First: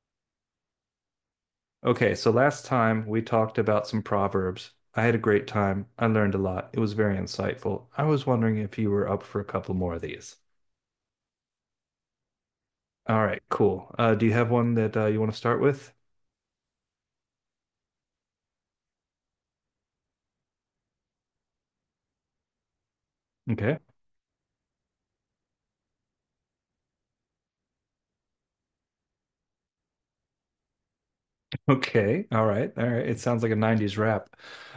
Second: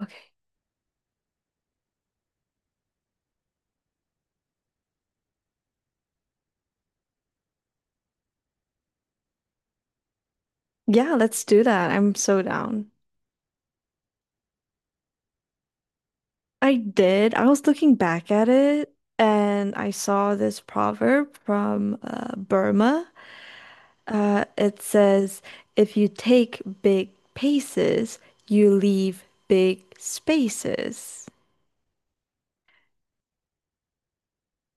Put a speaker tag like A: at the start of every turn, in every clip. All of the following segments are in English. A: Okay.
B: Okay, so last time we talked about some proverbs. I had a great time. I learned a lot. It was very insightful. I was wondering if you were up for a couple more of these.
A: Yeah, let's do that. I'm so down.
B: All right, cool. Do you have one that you want to start with?
A: I did. I was looking back at it and I saw this proverb from Burma.
B: Okay.
A: It says, if you take big paces, you leave big spaces.
B: Okay. All right. All right. It sounds like a 90s rap.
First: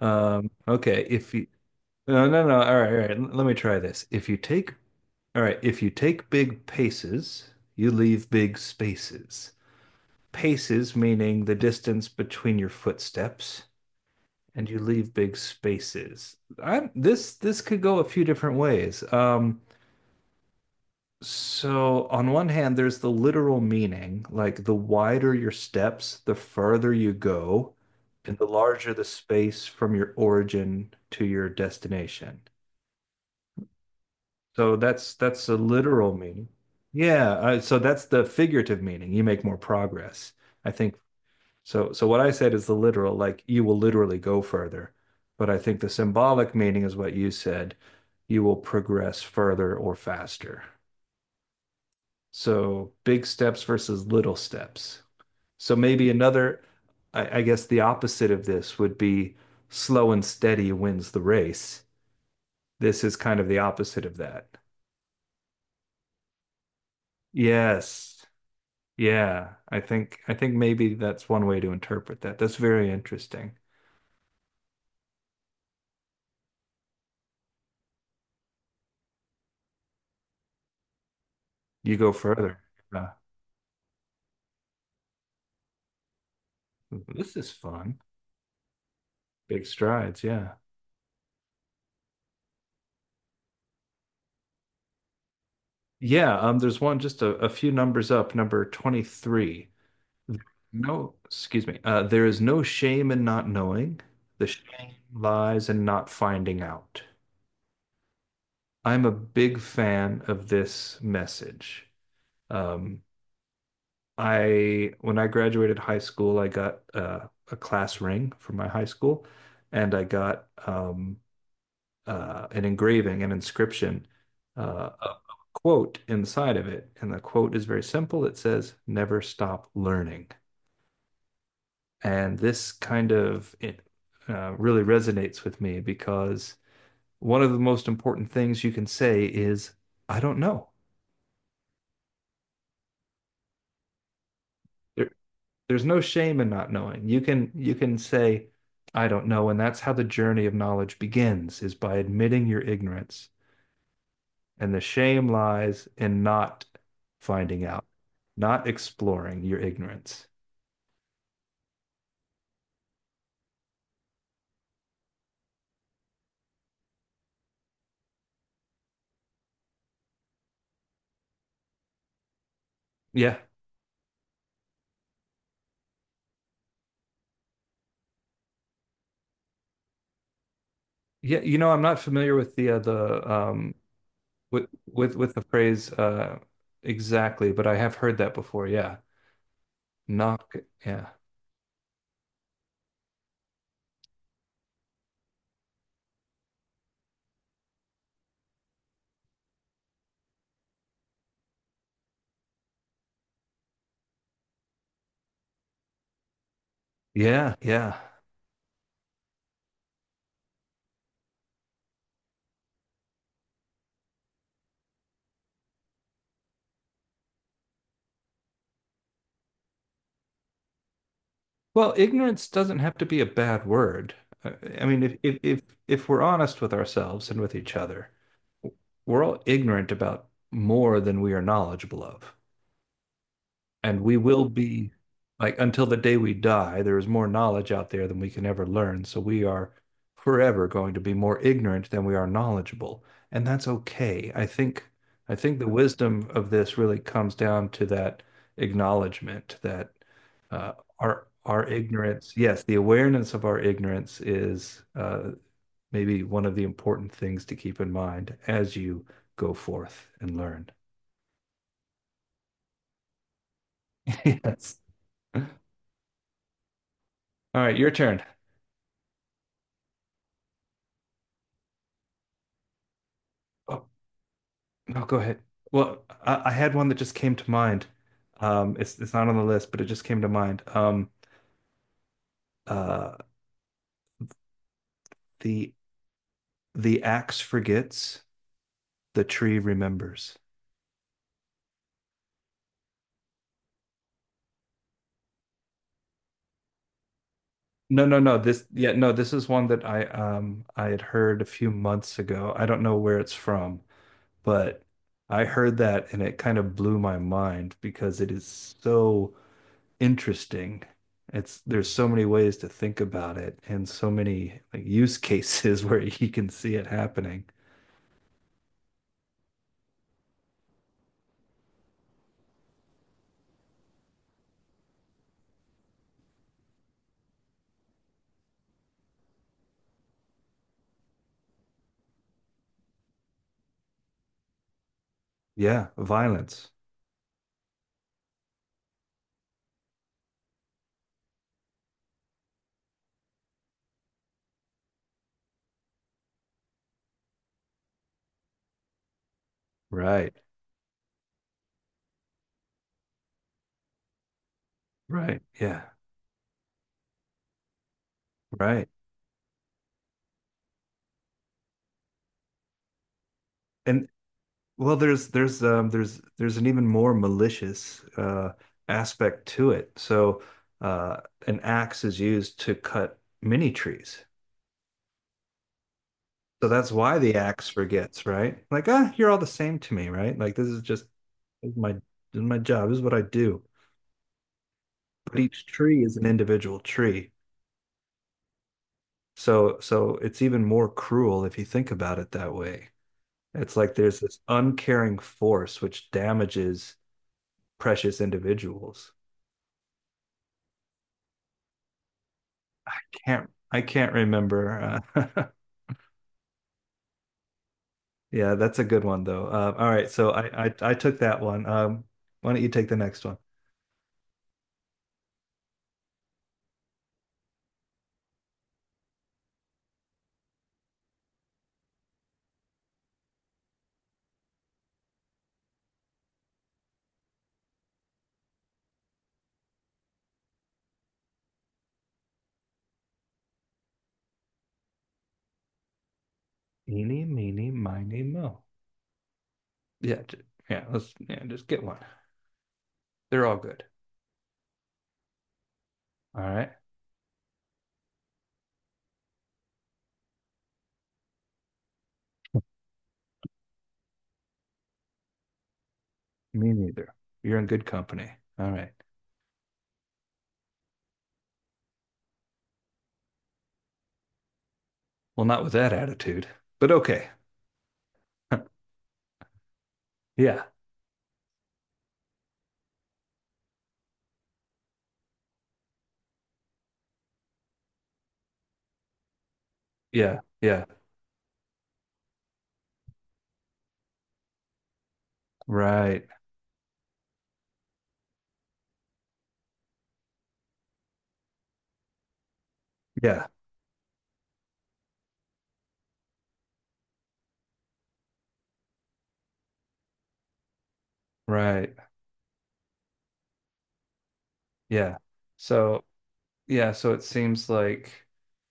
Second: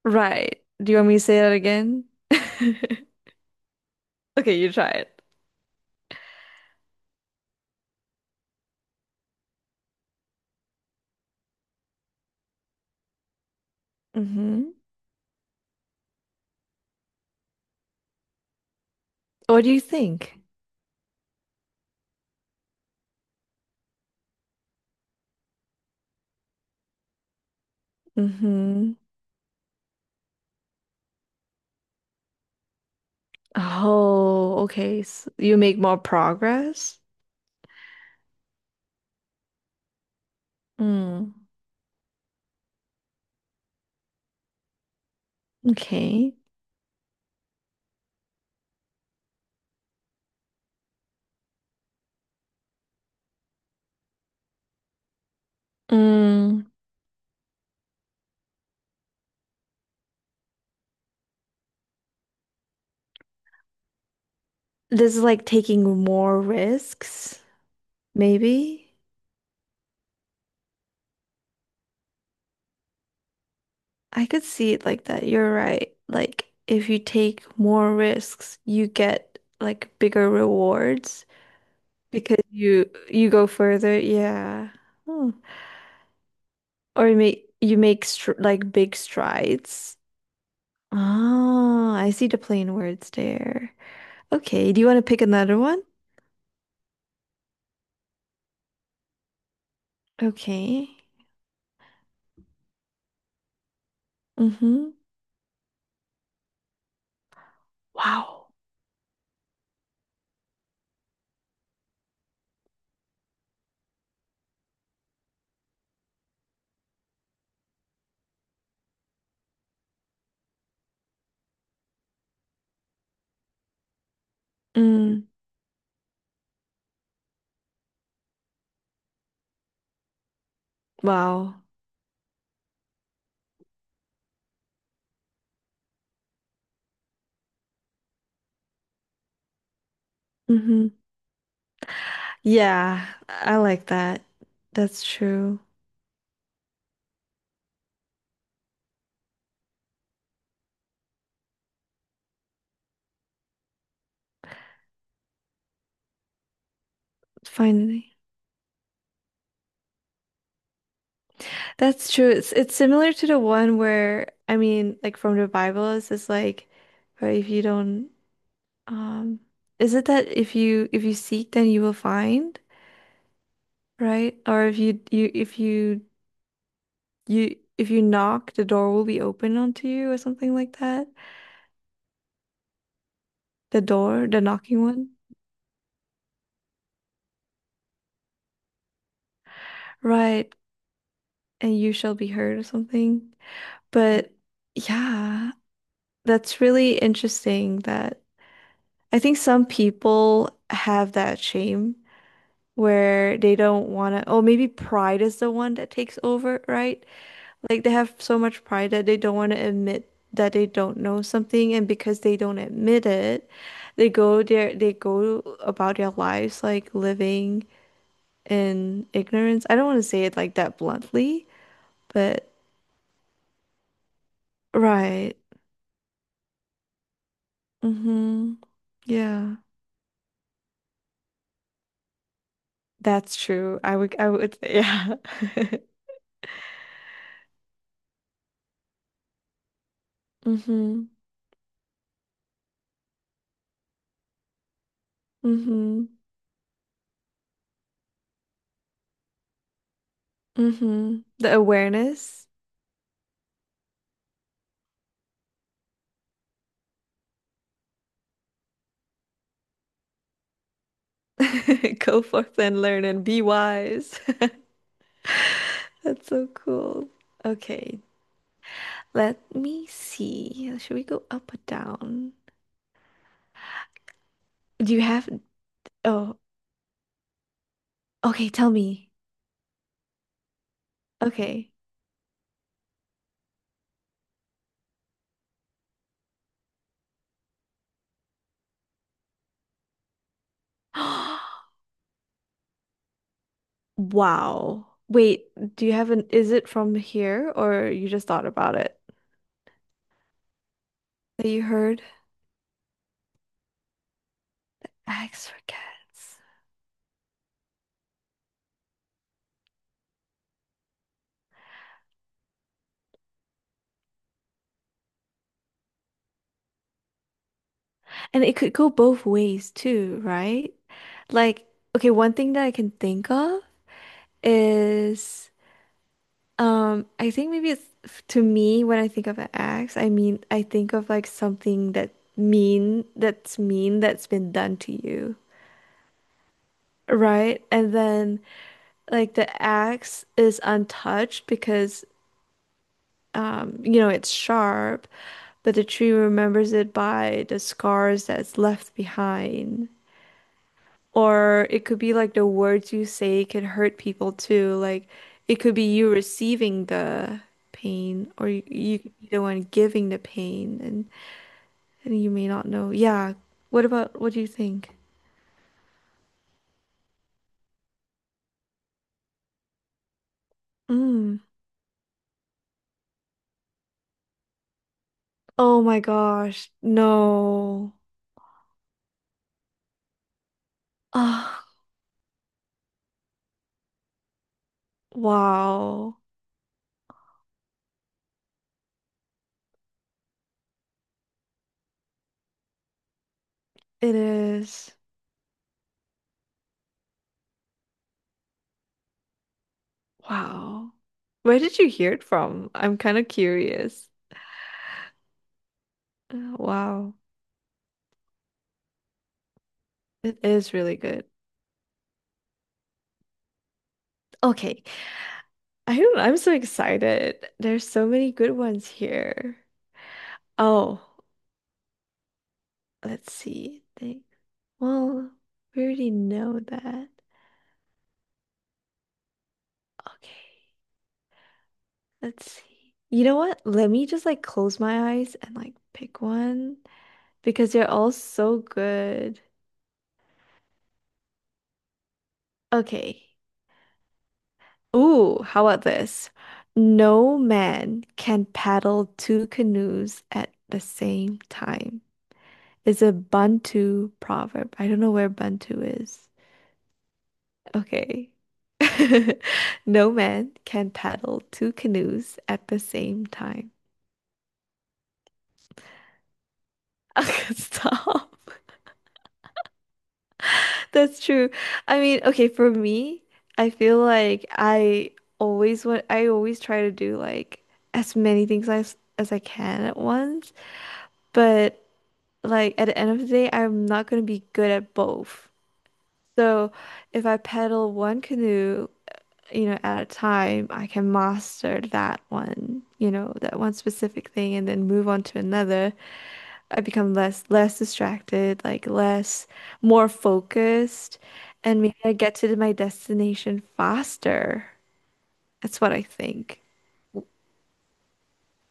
A: Right. Do you
B: Okay.
A: want me to
B: If
A: say
B: you,
A: that again?
B: no, no, no. All right. All right. L- Let me try this. If you
A: Okay, you
B: take,
A: try it.
B: all right. If you take big paces, you leave big spaces. Paces meaning the distance between your footsteps. And
A: Mm-hmm.
B: you leave big spaces. I this this could go a few different ways. Um,
A: What do you think?
B: so on one hand, there's the literal meaning, like the wider your steps, the further you go, and the
A: Mm-hmm.
B: larger the space from your origin to your destination.
A: Oh,
B: So
A: okay.
B: that's
A: So
B: that's
A: you
B: a
A: make more
B: literal meaning.
A: progress?
B: Yeah, so that's the figurative meaning. You make more progress. I think.
A: Mm.
B: So what I said is the literal, like you will literally go further. But I think the
A: Okay.
B: symbolic meaning is what you said. You will progress further or faster. So big steps versus little steps. So maybe another,
A: Mm,
B: I guess the opposite of this would be slow and steady wins the race. This is kind of the opposite of that.
A: this is like taking more risks,
B: Yes.
A: maybe.
B: Yeah. I think maybe that's one way to interpret that. That's very interesting.
A: I could see it like that. You're right. Like if you take more risks, you get like bigger rewards
B: You go
A: because
B: further.
A: you
B: Uh,
A: you go further. Yeah. Hmm. Or
B: this is
A: you
B: fun.
A: make str like big
B: Big
A: strides.
B: strides, yeah.
A: Oh, I see the plain words there. Okay, do you want to pick another one?
B: Yeah, there's one just a few numbers up, number 23.
A: Okay.
B: No, excuse me. There is no shame in not knowing. The
A: Mm-hmm.
B: shame lies in not finding out.
A: Wow.
B: I'm a big fan of this message. Um, I when I graduated high school, I got a class ring from my high school, and I got an engraving, an inscription, a
A: Mm,
B: quote inside of it. And the quote is very simple. It says, "Never stop learning."
A: wow.
B: And this kind of really resonates with me because one of the most important things you can say is, "I don't know."
A: Mm-hmm. Yeah, I like that. That's
B: There,
A: true.
B: there's no shame in not knowing. You can say, "I don't know," and that's how the journey of knowledge begins, is by admitting your ignorance. And the shame lies in not finding out,
A: Finally.
B: not exploring your ignorance.
A: That's true. It's similar to the one where I mean, like from the Bible, it's just like, or if you don't, um, is it that if you seek, then you will find,
B: Yeah.
A: right? Or if you if you knock, the door will be open unto you, or something like that.
B: Yeah, you know, I'm not familiar with the
A: The door, the
B: with
A: knocking one,
B: with with the phrase exactly, but I have heard that before. Yeah.
A: right?
B: Knock. Yeah.
A: And you shall be heard, or something. But yeah, that's really interesting that. I think some people have that shame where they don't want to, oh, maybe pride is the one that takes over, right?
B: Yeah,
A: Like they
B: yeah.
A: have so much pride that they don't want to admit that they don't know something, and because they don't admit it, they go about their lives like living in ignorance. I don't want to say it like that bluntly,
B: Well, ignorance
A: but
B: doesn't have to be a bad word. Uh, I mean, if
A: right.
B: if if if we're honest with ourselves and with each other,
A: Mm-hmm.
B: we're all
A: Yeah.
B: ignorant about more than we are knowledgeable of.
A: That's true. I
B: And
A: would
B: we
A: I
B: will
A: would
B: be,
A: yeah.
B: like, until the day we die there is more knowledge out there than we can ever learn, so we are forever going to
A: Mm-hmm.
B: be more ignorant than we are knowledgeable, and that's okay. I think the
A: Mm-hmm.
B: wisdom of this really comes down to that acknowledgement that uh, our
A: The
B: our ignorance,
A: awareness.
B: yes, the awareness of our ignorance is maybe one of the important things to keep in mind as you go forth and learn.
A: Go forth and learn and be wise.
B: Yes, all
A: That's so cool.
B: right, your
A: Okay,
B: turn.
A: let me see. Should we go up or down? Do you
B: No, go
A: have?
B: ahead. Well,
A: Oh,
B: I had one that just came to mind.
A: okay, tell
B: Um, it's
A: me.
B: it's not on the list, but it just came to mind.
A: Okay.
B: Uh, the axe forgets, the tree remembers.
A: Wow. Wait, do you have an, is it from here or
B: No,
A: you
B: no,
A: just
B: no.
A: thought
B: This
A: about
B: yeah,
A: it?
B: no. This is one that I had heard a
A: That you
B: few
A: heard?
B: months ago. I don't know where it's from, but I
A: X for
B: heard that and it
A: cats.
B: kind of blew my mind because it is so interesting. It's there's so many ways to think about it and so many like use cases where you can see it happening.
A: And it could go both ways too, right? Like, okay, one thing that I can think of is I think maybe it's to me. When I think of an axe, I mean I think of like something that mean that's been done to you,
B: Yeah, violence.
A: right? And then like the axe is untouched because you know it's sharp, but the tree remembers it by the scars that's left behind.
B: Right.
A: Or it could be like the words you say could hurt people too. Like
B: Right.
A: it could
B: Yeah.
A: be you receiving the pain, or
B: Right.
A: you could be the one giving the pain, and you may not know. Yeah. What
B: And
A: about what do you think?
B: well, there's an even more malicious aspect to it. So uh
A: Mm.
B: an axe is used to cut mini trees.
A: Oh my
B: So
A: gosh.
B: that's why the axe
A: No.
B: forgets, right? Like, ah, you're all the same to me, right? Like this is just
A: Ah.
B: this is my job. This is what I do. But each tree
A: Wow.
B: is an individual tree. So it's even more cruel if you think about it that way. It's like
A: It
B: there's this
A: is.
B: uncaring force which damages precious individuals.
A: Wow. Where did you hear it from? I'm kind of
B: Can't I
A: curious.
B: can't remember.
A: Wow.
B: Yeah, that's a good one though. All right, so
A: It
B: I,
A: is
B: I I
A: really
B: took
A: good.
B: that one. Why don't you take the next one?
A: Okay. I don't, I'm so excited. There's so many good ones here. Oh, let's see. Think. Well, we already know that. Okay, let's see. You know what? Let me just like close my eyes and like pick one
B: Eeny, meeny,
A: because they're all
B: miny,
A: so
B: mo.
A: good.
B: Yeah, j- yeah. Let's yeah, just get one.
A: Okay.
B: They're all good.
A: Ooh, how about this?
B: All right.
A: No man can paddle two canoes at the same time. It's a Bantu proverb. I don't know where Bantu is.
B: Me neither. You're in good company.
A: Okay.
B: All right.
A: No man can paddle two canoes at the same time.
B: Well, not with that attitude, but okay.
A: Stop.
B: Yeah,
A: That's true. I mean, okay, for me, I feel like I always want, I always try to do like as many things as I can at
B: yeah,
A: once.
B: yeah.
A: But like at the end of the day, I'm not gonna be good at both.
B: Right.
A: So if I paddle one canoe, you know, at a time, I can master that one, you know,
B: Yeah,
A: that one specific thing and then move on to another. I become less distracted, like less more focused, and
B: right.
A: maybe I get to my destination faster.
B: Yeah.
A: That's what I
B: So,
A: think.
B: yeah, so it seems like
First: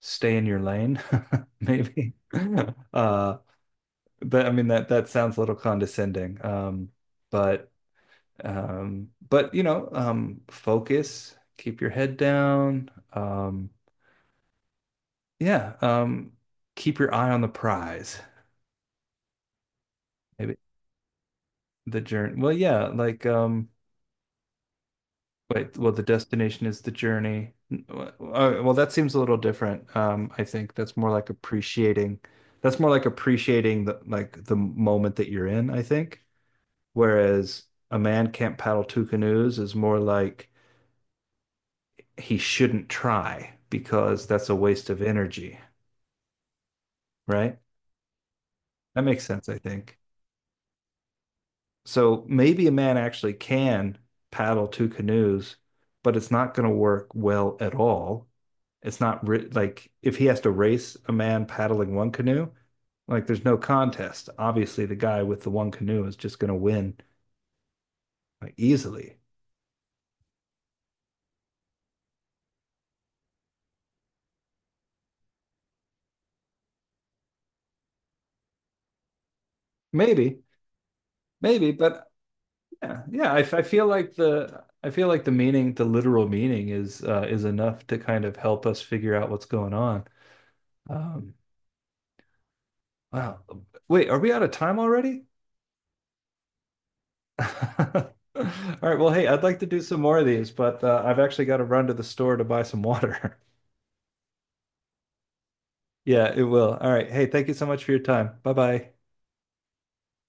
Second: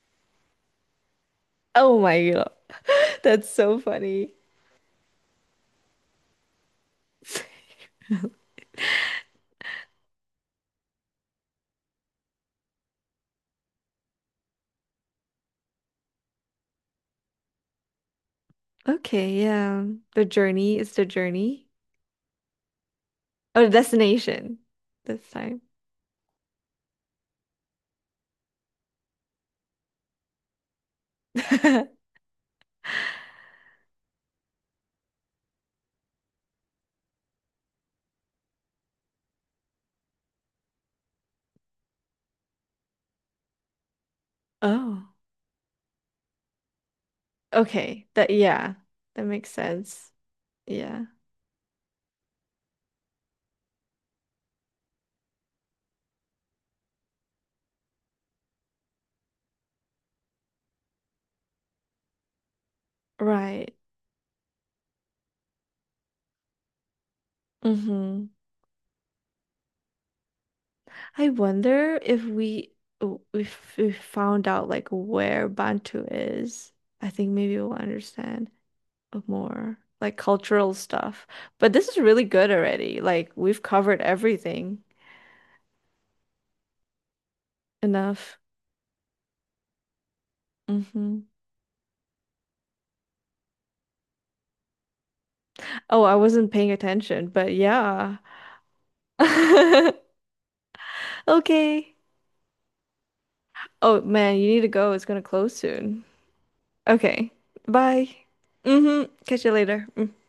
B: stay in your lane,
A: Oh
B: maybe.
A: my God.
B: Uh,
A: That's so funny.
B: but I mean that that sounds a little condescending. But but you know, focus, keep your head down. Yeah, um, keep your eye on the prize.
A: Okay, yeah. The
B: Maybe
A: journey is the journey.
B: the journey. Well, yeah, like
A: Oh,
B: um.
A: the destination this time.
B: Wait, well, the destination is the journey. N- w- Well, that seems a little different. I think that's more like appreciating. That's more like appreciating the like the moment that you're in, I think. Whereas a man can't paddle two canoes is more like he shouldn't try because that's a waste of
A: Oh,
B: energy, right?
A: okay. That yeah,
B: That makes
A: that
B: sense,
A: makes
B: I think.
A: sense. Yeah.
B: So maybe a man actually can paddle two canoes, but it's not going to work well at all. It's not ri like if he has to race a man paddling one canoe, like there's no
A: Right.
B: contest. Obviously, the guy with the one canoe is just going to win
A: Mm-hmm.
B: like, easily.
A: I wonder if if we found out like where Bantu is, I think maybe we'll understand more like
B: Maybe,
A: cultural stuff.
B: maybe,
A: But this is
B: but
A: really good already.
B: yeah,
A: Like
B: yeah. I
A: we've
B: feel
A: covered
B: like the
A: everything
B: I feel like the meaning, the literal meaning, is enough to kind of
A: enough.
B: help us figure out what's going on.
A: Mm-hmm.
B: Um, wow. Wait, are we out of time already?
A: Oh, I wasn't paying attention, but
B: All
A: yeah.
B: right. Well, hey, I'd like to do some more of these, but I've actually got to run to
A: Okay.
B: the store to buy some water.
A: Oh man, you need to go. It's gonna close soon.
B: Yeah, it will. All right. Hey,
A: Okay.
B: thank you so much for your
A: Bye.
B: time. Bye bye.
A: Mm-hmm. Catch you later. Mm-hmm.